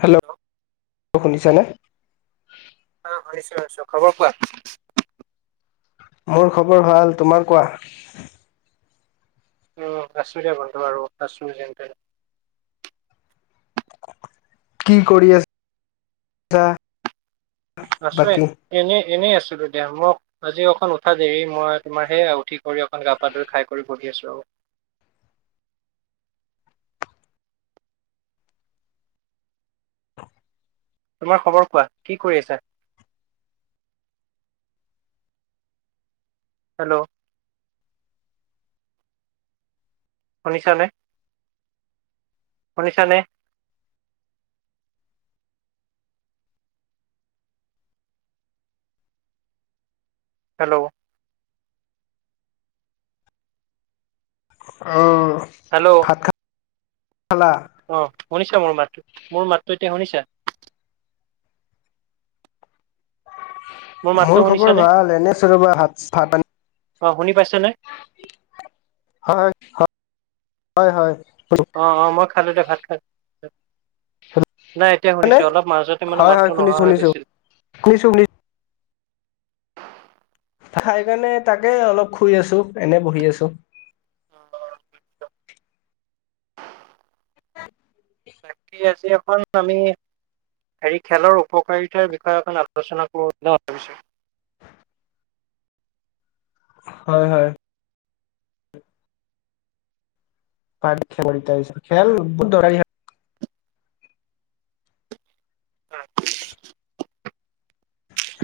Hello, শুনিছা নে? আহ শুনিছো শুনিছো, খবৰ কোৱা? মোৰ খবৰ ভাল। তোমাৰ কোৱা? অ, কাশ্মীৰে বন্ধ আৰু কাশ্মীৰ যেন তেন কি কৰি আছা? আছো বাকী? এনেই এনেই আছো দো মোক আজি অকন উঠা দেৰি মই তোমাৰ সেইয়া উঠি কৰি অকন গা পা ধই খাই কৰি বহি আছো আও [inaudible] তোমাৰ খবৰ কোৱা কি কৰি আছা? হেল্ল'? শুনিছানে? শুনিছানে? হেল্ল'। অ' হেল্ল' ভাত খ-খালা? অ, শুনিছা মোৰ মাতটো মোৰ মাতটো এতিয়া শুনিছা? মাতটো মোৰ খবৰ শুনিছানে ভাল এনে চ ৰবা ভাত ভাত প অ, শুনি পাইছ হয়, হয় হয়। অ-অ মই খালো দে ভাত খাই শুনিছানে? নাই এতিয়া শুনিছো অলপ মাজতে মানে হয়, হয়, মাতটো শুনিছোঁ, নোহোৱা হৈ শুনিছোঁ, গৈছিল। [inaudible] খাইকাৰণে তাকে অলপ শুই আছো এনে বহি আছো। অ, বাকী আজি এখন আমি হেৰি খেলৰ উপকাৰিতাৰ বিষয়ে অকন আলোচনা কৰো ন ভাবিছো। হয় হয়। পাৰী খ খেল বহুত দৰকাৰী হয়। [inaudible]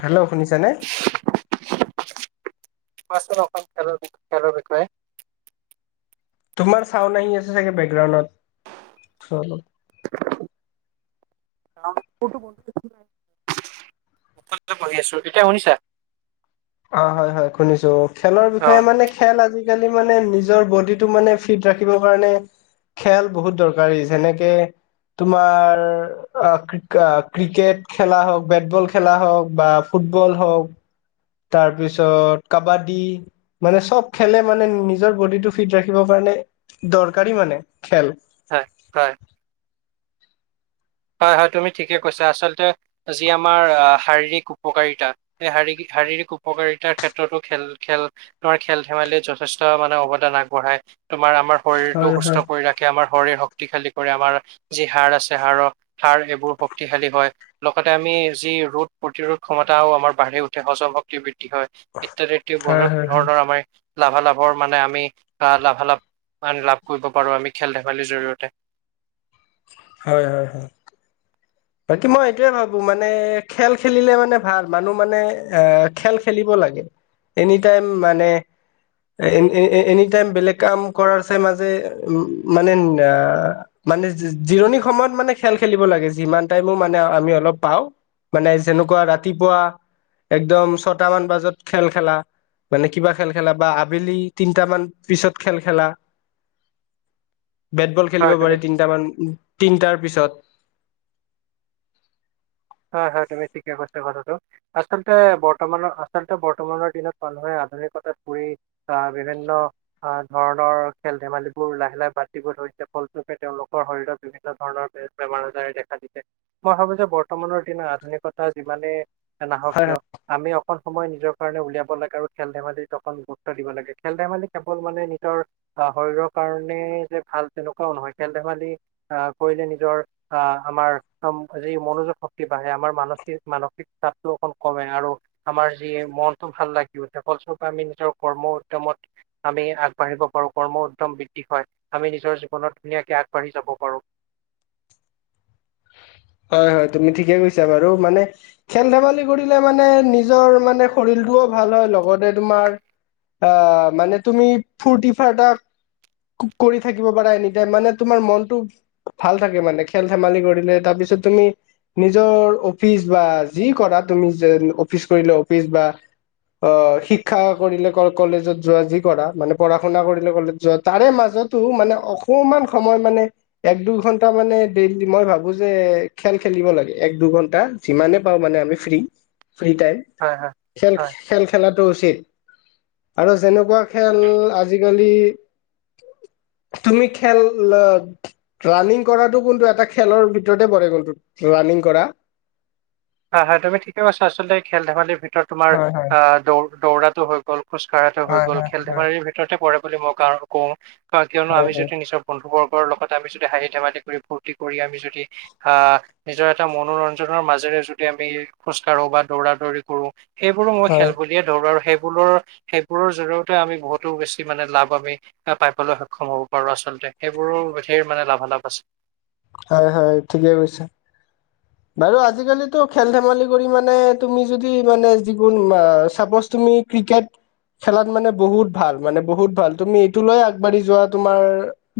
হেল্ল' শুনিছানে? কোৱাচোন অকণ খেলৰ খেলৰ বিষয়ে। তোমাৰ চাওন আহি আছে চাগে বেকগ্ৰাউডত, চ অলপ। [unintelligible] পঢ়ি আছো এতিয়া শুনিছা? অ, হয় হয় শুনিছো, খেলৰ অ বিষয়ে মানে খেল আজি মানে নিজৰ বডিটো মানে ফিত ৰাখিবৰ কাৰণে খেল বহুত দৰকাৰী যেনেকে তোমাৰ আ ক্ৰিক আ ক্ৰিকেট খেলা হওক, বেটবল খেলা হওক বা ফুটবল হওক তাৰপিছত কাবাডী মানে চ'ব খেলে মানে নিজৰ বডিটো ফিট ৰাখিব কাৰণে দৰকাৰী মানে খেল হয় হয়। হয় হয় তুমি ঠিকে কৈছা। আচলতে যি আমাৰ শাৰীৰিক উপকাৰিতা এই শাৰীৰিক শাৰীৰিক উপকাৰিতাৰ ক্ষেত্ৰতো খেল-খেল তোমাৰ খেল ধেমালি যথেষ্ট মানে অৱদান আগবঢ়ায়। তোমাৰ আমাৰ শৰীৰটো হয় হয় সুস্থ কৰি ৰাখে, আমাৰ শৰীৰ শক্তিশালী কৰে আমাৰ যি হাৰ আছে, হাড়ৰ সাৰ এইবোৰ শক্তিশালী হয়, লগতে আমি যি ৰোদ প্ৰতিৰোধ ক্ষমতাও আমাৰ বাঢ়ি উঠে। সজ হজম শক্তি বৃদ্ধি হয় ইত্যাদি এও হয় বহুত হয় হয় ধৰণৰ আমাৰ লাভালাভৰ মানে আমি আহ লাভালাভ আ লাভ কৰিব পাৰো আমি খেল ধেমালিৰ জৰিয়তে হয় হয় হয়। বাকী মই এইটোয়ে ভাবো মানে খেল খেলিলে মানে ভাল, মানুহ মানে এ খেল খেলিবলৈ লগে, এনিটাইম মানে এ-এ-এনি টাইম বেলেগ কাম কৰাৰ চাই মাজে উম মানে আহ মানে জিৰণি সময়ত মানে খেল খেলিব লাগে যিমান তাইমু মানে আমি অলপ পাওঁ, মাবে যেনেকুৱা ৰাতিপুৱা একদম ছটামান বাজত খেল খেলা। মানে কিবা খেল খেলা বা আবেলি তিনট মান পিছত খেল খেলা। বেটবল খেলিব হয় তুমি পাৰে তিনট মান তিনটাৰ পিছত। হয় হয় তুমি ঠিকে কৈছা কথাটো, আচলতে বৰ্তমানৰ আচলতে বৰ্তমানৰ দিনত মানুহে আধুনিকতাত পৰিু আহ বিভিন্ন আহ ধৰণৰ খেল ধেমালিবোৰ লাহে লাহে বাদ দিব ধৰি ফলস্বূপে তেওঁলোকৰ শৰীৰত বিভিন্ন ধৰণৰ বেমাৰ আজাৰ দেখা দিছে, মই ভাবো যে বৰ বৰ্তমানৰ দিনা আধুনিকতা যিমানেই নাহক কিয় আমি অকণ সময় নিজৰ কাৰণে উলিয়াব লাগে আৰু খেল ধেমালিত অকণ গুৰুত্ব দিব লাগে, খেল ধেমালি কেৱল মানে নিজৰ আহ শৰীৰৰ কাৰণে যে ভাল তেনেকুৱাও নহয়, খেল ধেমালি আহ কৰিলে নিজৰ আহ আমাৰ যি মনোযোগ শক্তি বাঢ়ে আমাৰ মানসিক-মানসিক চাপটো অকণ কমে আৰু আমাৰ যি মনটো ভাল লাগি উঠে। ফলস্বৰূপে আমি নিজৰ কৰ্ম উদ্যমত আমি আগবাঢ়িব পাৰো কৰ্ম উদ্যম বৃদ্ধি হয় আমি নিজ নিজৰ জীৱনত ধুনীয়াকে আগবাঢ়ি যাব পাৰো। [inaudible] হয়, হয়, তুমি ঠিকে কৈছা বাৰু মানে খেল ধোলি কৰিলে মানে নিজৰ মানে শৰীলটোও ভাল ভাল হয় লগতে তোমাৰ আহ মানে তুমি ফ্তি ফাৰ্তা কৰি থাকিব পাৰা এনিটাইম মানে তোমাৰ মনটো ভাল থাকে মানে খেল ধেমালি কৰিলে, তাৰপিছত তুমি নিজৰ অফিচ বা যি কৰা তুমি যে অফিচ কৰিলে অফিচ বা অ' শিক্ষা কৰিলে কলেজত যোৱা যি কৰা মানে পঢ়া শুনা কৰিলে কলেজত যোৱা তাৰে মাজত মাজতো মানে অকমান সময় মানে এক দুইঘন্টা মানে ডেইলি মই ভাবো যে খেল খেলিব লাগে এক দুঘণ্টা যিমানে পাওঁ মানে আমি ফ্ৰী। ফ্ৰী টাইম হয় হয় খেল হয় খেল খেলাত উচিত আৰু যেনেকুৱা খেল আজিকালি তুমি খেল আ, ৰাণিং কৰাটো কিন্ত এটা খেলৰ ভিতৰতে পৰে কন্তু ৰানিং কৰা। হয়, হয়, তুমি ঠিকে কৈছা আচলতে খেল ধেমালিৰ ভিতৰত তোমাৰ হয় হয় আ, দৌ দৌৰাটো হল গল খোজ কঢ়াটো হৈ হয় গ'ল, হয় খেল হয় ধেমালিৰ ভিতৰতে পৰে বুলি মই কাৰণ কওঁ। কিয়নো হয় আমি যদি নিজৰ বন্ধু বৰ্গ লগত আমি যদি হাঁহি ধেমালি কৰি, ফূৰ্তি কৰি, আমি যদি আ, নিজৰ এটা মনোৰঞ্জনৰ মাজেৰে যদি আমি খোজ কঢ়ো বা দৌৰা দৌৰি কৰো সেইবোৰো মই হয় খেল বুলিয়ে ধৰো আৰু সেই সেইবোৰৰ সেইবোৰৰ জৰিয়তে আমি বহুতো বেছি মানে লাভ আমি পাইবলৈ সক্ষম হ'ব পাৰো আচলতে। সেইবোৰো ধেৰ মানে লাভালাভ আছে। হয়, হয়, ঠিকেই কৈছা। বাৰু আজিকালিটো খেল ধেমালি কৰি মানে তুমি যদি মানে জীৱন ছাপ'জ তুমি ক্ৰিকেট। খেলাত মানে বহুত ভাল, মানে বহুত ভাল, তুমি এইটো লৈ আগবাঢ়ি যোৱা তোমাৰ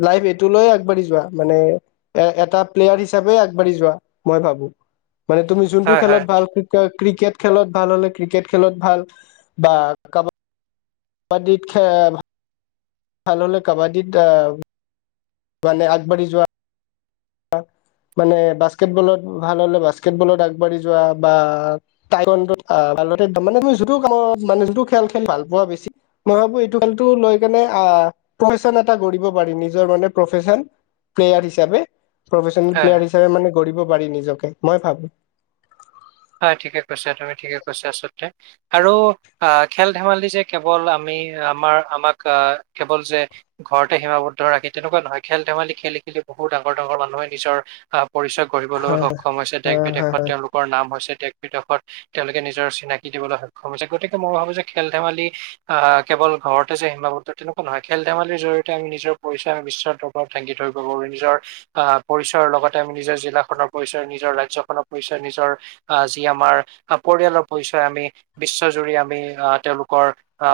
লাইফ এইটো লৈ আগবাঢ়ি যোৱা মানে এ, এটা প্লেয়াৰ হিচাপে আগবাঢ়ি যোৱা। মই ভাবো, মানে তুমি যোনটো হয় খেলত হয় ভাল ক্ৰিকয় ক্ৰিকেট খেলত ভাল হ'লে, ক্ৰিকেট খেলত ভাল বা কাবা পণ্ডিত খে ভাল হলে কাবাডীত আ, মানে আগবাঢ়ি যোৱা। অ', মানে বাস্কেটবলত ভাল হলে বাস্কেটবলত আগবাঢ়ি যোৱা বা টাই মানে তুমি যিটো কামত মানে যিটো খেল খেলি ভাল পোৱা বেছি, মই ভাবো এইটো খেলটো লৈ কেনে আ, আ, প্ৰফেচন এটা গঢ়িব পাৰি নিজৰ কাৰণে প্ৰফেচন প্লেয়াৰ হিচাপে। প্ৰফেচনেল হয় হয় প্লেয়াৰ হিচাপে মানে গঢ়িব পাৰি নিজকে মই ভাবো। হয়, ঠিকে কৈছা তুমি ঠিকে কৈছা আচলতে আৰু আ, খেল ধেমালি যে কেৱল আমি আমাৰ আমাক কেৱল যে ঘৰতে সীমাবদ্ধ ৰাখে তেনেকুৱা নহয় খেল ধেমালি খেলি বহুত ডাঙৰ ডাঙৰ মানুহে নিজৰ আ, পৰিচয় গঢ়িবলৈ হয় সক্ষম হৈছে, দেশ হয় হয় বিদেশত তেওঁলোকৰ নাম হৈছে। দেশ বিদেশত তেওঁলোকে নিজৰ চিনাকি দিবলৈ সক্ষম হৈছে, গতিকে মই ভাবো যে খেল ধেমালি আ, কেৱল ঘৰতে যে সীমাবদ্ধ তেনেকুৱা নহয়, খেল ধেমালিৰ জৰিয়তে আমি নিজৰ পৰিচয় আমি বিশ্বৰ দৰবাৰত ডাঙি ধৰি ব' পাৰিম। নিজৰ আ, পৰিচয়ৰ লগতে আমি নিজৰ জিলাখনৰ পৰিচয়, নিজৰ ৰাজ্যখনৰ পৰিচয়, নিজৰ আ, যি আমাৰ পৰিয়ালৰ পৰিচয় আমি বিশ্বজুৰি আমি আ, তেওঁলোকৰ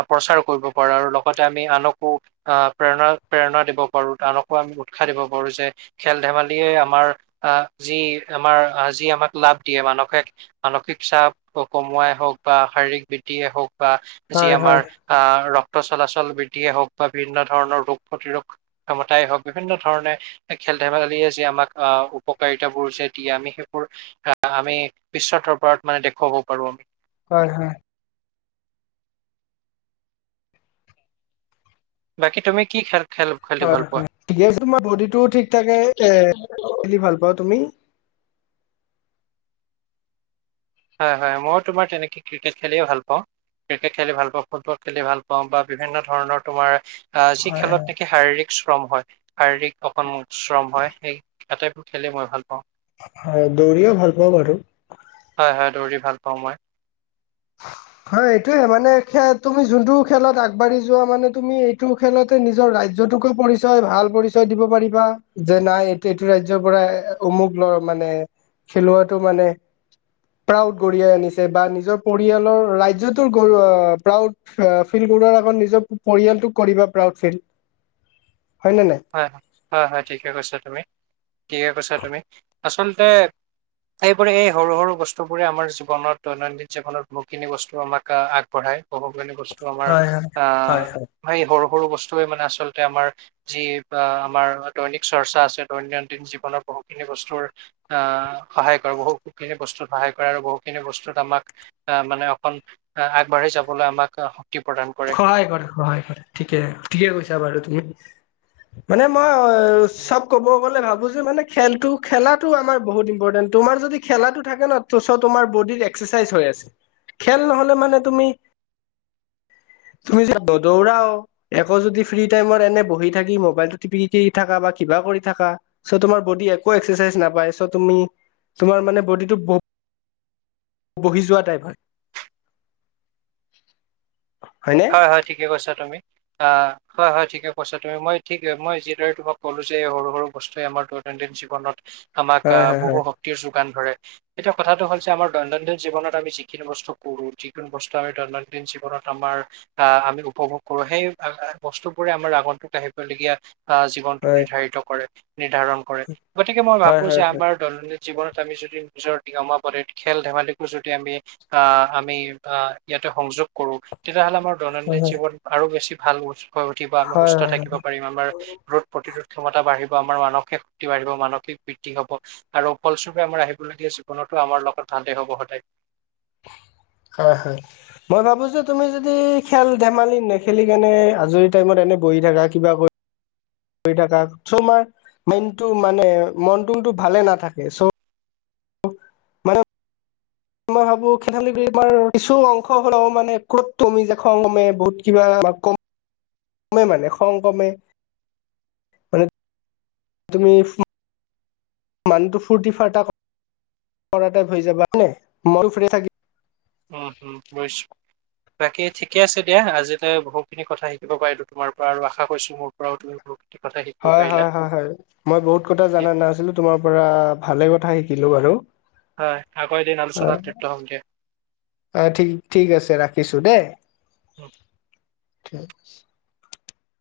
প্ৰচাৰ কৰিব পাৰো আৰু লগতে আমি আনকো অ, প্ৰেৰণা প্ৰেৰণা দিব পাৰো, আনকো আমি উৎসাহ দিব পাৰো। [unintelligible] খেল ধেমালিয়ে আমাৰ আ, যি আমাৰ আ, যি আমাক লাভ দিয়ে মানসে মানসিক চাপ কমোৱাই হওক বা শাৰীৰিক বৃদ্ধিয়ে হওক। বা যি হয় হয় আমাৰ হয় আ, চলাচল বৃদ্ধিয়ে হওক বা বিভিন্ন ধৰণৰ ৰোগ প্ৰতিৰোধ ক্ষমতাই হওক বিভিন্ন ধৰণে খে খেল ধেমালিয়ে যে আমাক আহ উপকাৰিতা বোৰ যে দিয়ে আমি সেইবোৰ আমি বিশ্বদৰবাৰত মানে দেখুৱাব পাৰো আমি। হয় হয়। বাকী তুমি কি খেল খেলি হয় ভাল পোৱা? হয় ঠিক তোমাৰ বডি টোও ঠিক থাকে এ খেলি ভাল [unintelligible] বাৰু তুমি হয়, হয়, মই তোমাৰ তেনেকে ক্ৰিকেট খেলিয়ে ভাল পাওঁ। ক্ৰিকেট খেলি ভাল পাওঁ, ফুটবল খেলি ভাল পাওঁ, বা বিভিন্ন ধৰণৰ তোমাৰ আ, যি হয় হয় খেলত নেকি শাৰীৰিক শ্ৰম হয় শাৰীৰিক অকণ শ্ৰম হয় সেই আটাইবোৰ খেলেই মই ভাল পাওঁ। অ, দৌৰয়ে ভাল পাওঁ বাৰু। হয়, হয়, দৌৰি ভাল পাওঁ মই। [inaudible] হয় এইটোয়ে মানে খ তুমি যোনটো খেলত আগবাঢ়ি যোৱা মানে তুমি এইটো খেলতে নিজৰ ৰাজ্ তোকে পৰিচয় ভাল পৰিচয় দিব পাৰিবা যে নাই এইটো এইটো ৰাজ্যৰ পৰা অমুক ল'ৰা মানে নে খেলুৱটো মানে প্ৰউড কঢ়িয়াই আনিছে বা নিজৰ পৰিয়ালৰ ৰাজ্যটোৰ প্ৰউড ফিল কৰোৱাৰ আগত নিজৰ পৰিয়ালোক কৰিব পা প্ৰাউড ফিল হয় নে নাই হয় হয় হয় হয় ঠিকে কৈছা তুমি ঠিকে কৈছা তুমি। আচলতে এইবোৰে এই সৰু সৰু বস্তুবোৰে আমাৰ জীৱনত দৈনন্দিন জীৱনত বহুখিনি বস্তু আমাক আগবঢ়ায়। বহুখিনি বস্তু আমাৰ হয় হয় আহ হয় হয় সেই সৰু সৰু বস্তুৱে মানে আচলতে আমাৰ-া যি আমাৰ দৈনিক চৰ্চা আছে দৈনন্দিন জীৱনৰ বহুখিনি বস্তুৰ আহ সহায় কৰে বহু খিনি বস্তুত সহায় কৰে আৰু বহু খিনি বস্তুত আমাক আহ মানে অকন আগবাঢ় যাবলৈ আমাক প্ৰদান কৰে। সহায় কৰে সহায় কৰে, ঠিকে ঠিকে কৈছা বাৰু তুমি। মানে মই অ চব ক'ব গলে ভাবোছো মানে খেলটো খেলাটো আমাৰ বহুত ইম্পৰ্টেণ্ তোমাৰ যদি খেলা থাকে ন তোমাৰ বডিৰ এক্সাৰচাইজ হৈ আছে। খেল নহলে মানে তুমি তুমি যদি দৌৰাও একো যদি ফ্ৰী টাইমত এনে বহি থাকি মোবাইলটো টিপি থকা বা কিবা কা কৰি থাকা চ' তোমাৰ বডি একো এক্সাৰচাইজ নাপায় চ' তুমি তোমাৰ মানে বডিটো বহ বহি যোৱা টাইপ হয়। হয়নে হয় হয় ঠিকে কৈছা তুমি। অ হয় হয় ঠিকে কৈছা তুমি মই ঠিক মই যিদৰে তোমাক ক'লো যে এই সৰু সৰু বস্তুৱে আমাৰ দত দৈনন্দিন জীৱনত আমাক হয় হয় বহু হয় শক্তিৰ যোগান ধৰে। এতিয়া কথাটো হল যে আমাৰ দৈনন্দিন জীৱনত আমি যিখিনি বস্তু কৰো যোন বস্তু আমি দৈনন্দিন জীৱনত আমাৰ আহ আমি উপভোগ কৰো সেই বস্তু বোৰে আমাৰ আগন্তুক আহিবলগীয়া আহ জীৱনটো হয় নিৰ্ধাৰিত কৰে নিৰ্ধাৰণ কৰে গতিকে মই হয় ভাবো হয় যে আমাৰ দৈনন্দিন জীৱনত আমি যদি নিজৰ নিয়মাৱলীত খেল ধেমালিকো যদি আমি আহ আমি আহ ইয়াত সংযোগ কৰো তেতিয়াহ'লে আমাৰ হয় হয় দৈনন্দিন হয় জীৱন আৰু বেছি ভাল হৈ উঠিব আমি হয় সুস্থ হয় থাকিব পাৰিম আমাৰ ৰোগ প্ৰতিৰোধ ক্ষমতা বাঢ়িব, আমাৰ মানসিক শক্তি বাঢ়িব, মানসিক বৃদ্ধি হব, আৰু ফলস্বূপে আমাৰ আহিবলগীয়া জীৱনত টো আমাৰ লগত ভালে হ'ব সদায়। [unintelligible] হয় হয় মই ভাবো যে তুমি যদি খেল ধেমালি নেখেলি কেনে আজৰি টাইমত এনে বহি থাকা কিবা কৰি কৰি থকা চ' মাৰ মাইণ্ডটো মানে মনটোতো ভালে নাথাকে চ' মানে [unintelligible] ভাবো খোলী আমাৰ কিছু অংশ হ'ল মানে ক'ত তমি য খমে বহুত কিবা কম [unintelligible] কমে মানে খং কমে। তুমি মানুহটো ফুৰ্তি ফাৰ্তা কৰাটাইপ হৈ যাবা হয় নে মই ফ্ৰ থাকিম। উম, উম গৈছো। বাকী ঠিকে আছে দিয়া আজিলে বহুতখিনি কথা শিকিব পাৰিলো তোমাৰ পৰা আৰু আশা কৰিছো মোৰ পৰাও তুমি বহুতখিন হয়, হয়, হয়, হয়, মই, বহুত কথা ঠিক জানা নাছিলো তোমাৰ পৰা ভালে কথা শিকিলো বাৰু। হয় আকৌ এদিন আলোছনাত জৰিত হম দিয়া। অ' ঠিক ঠিক আছে ৰাখিছো দেই। উম।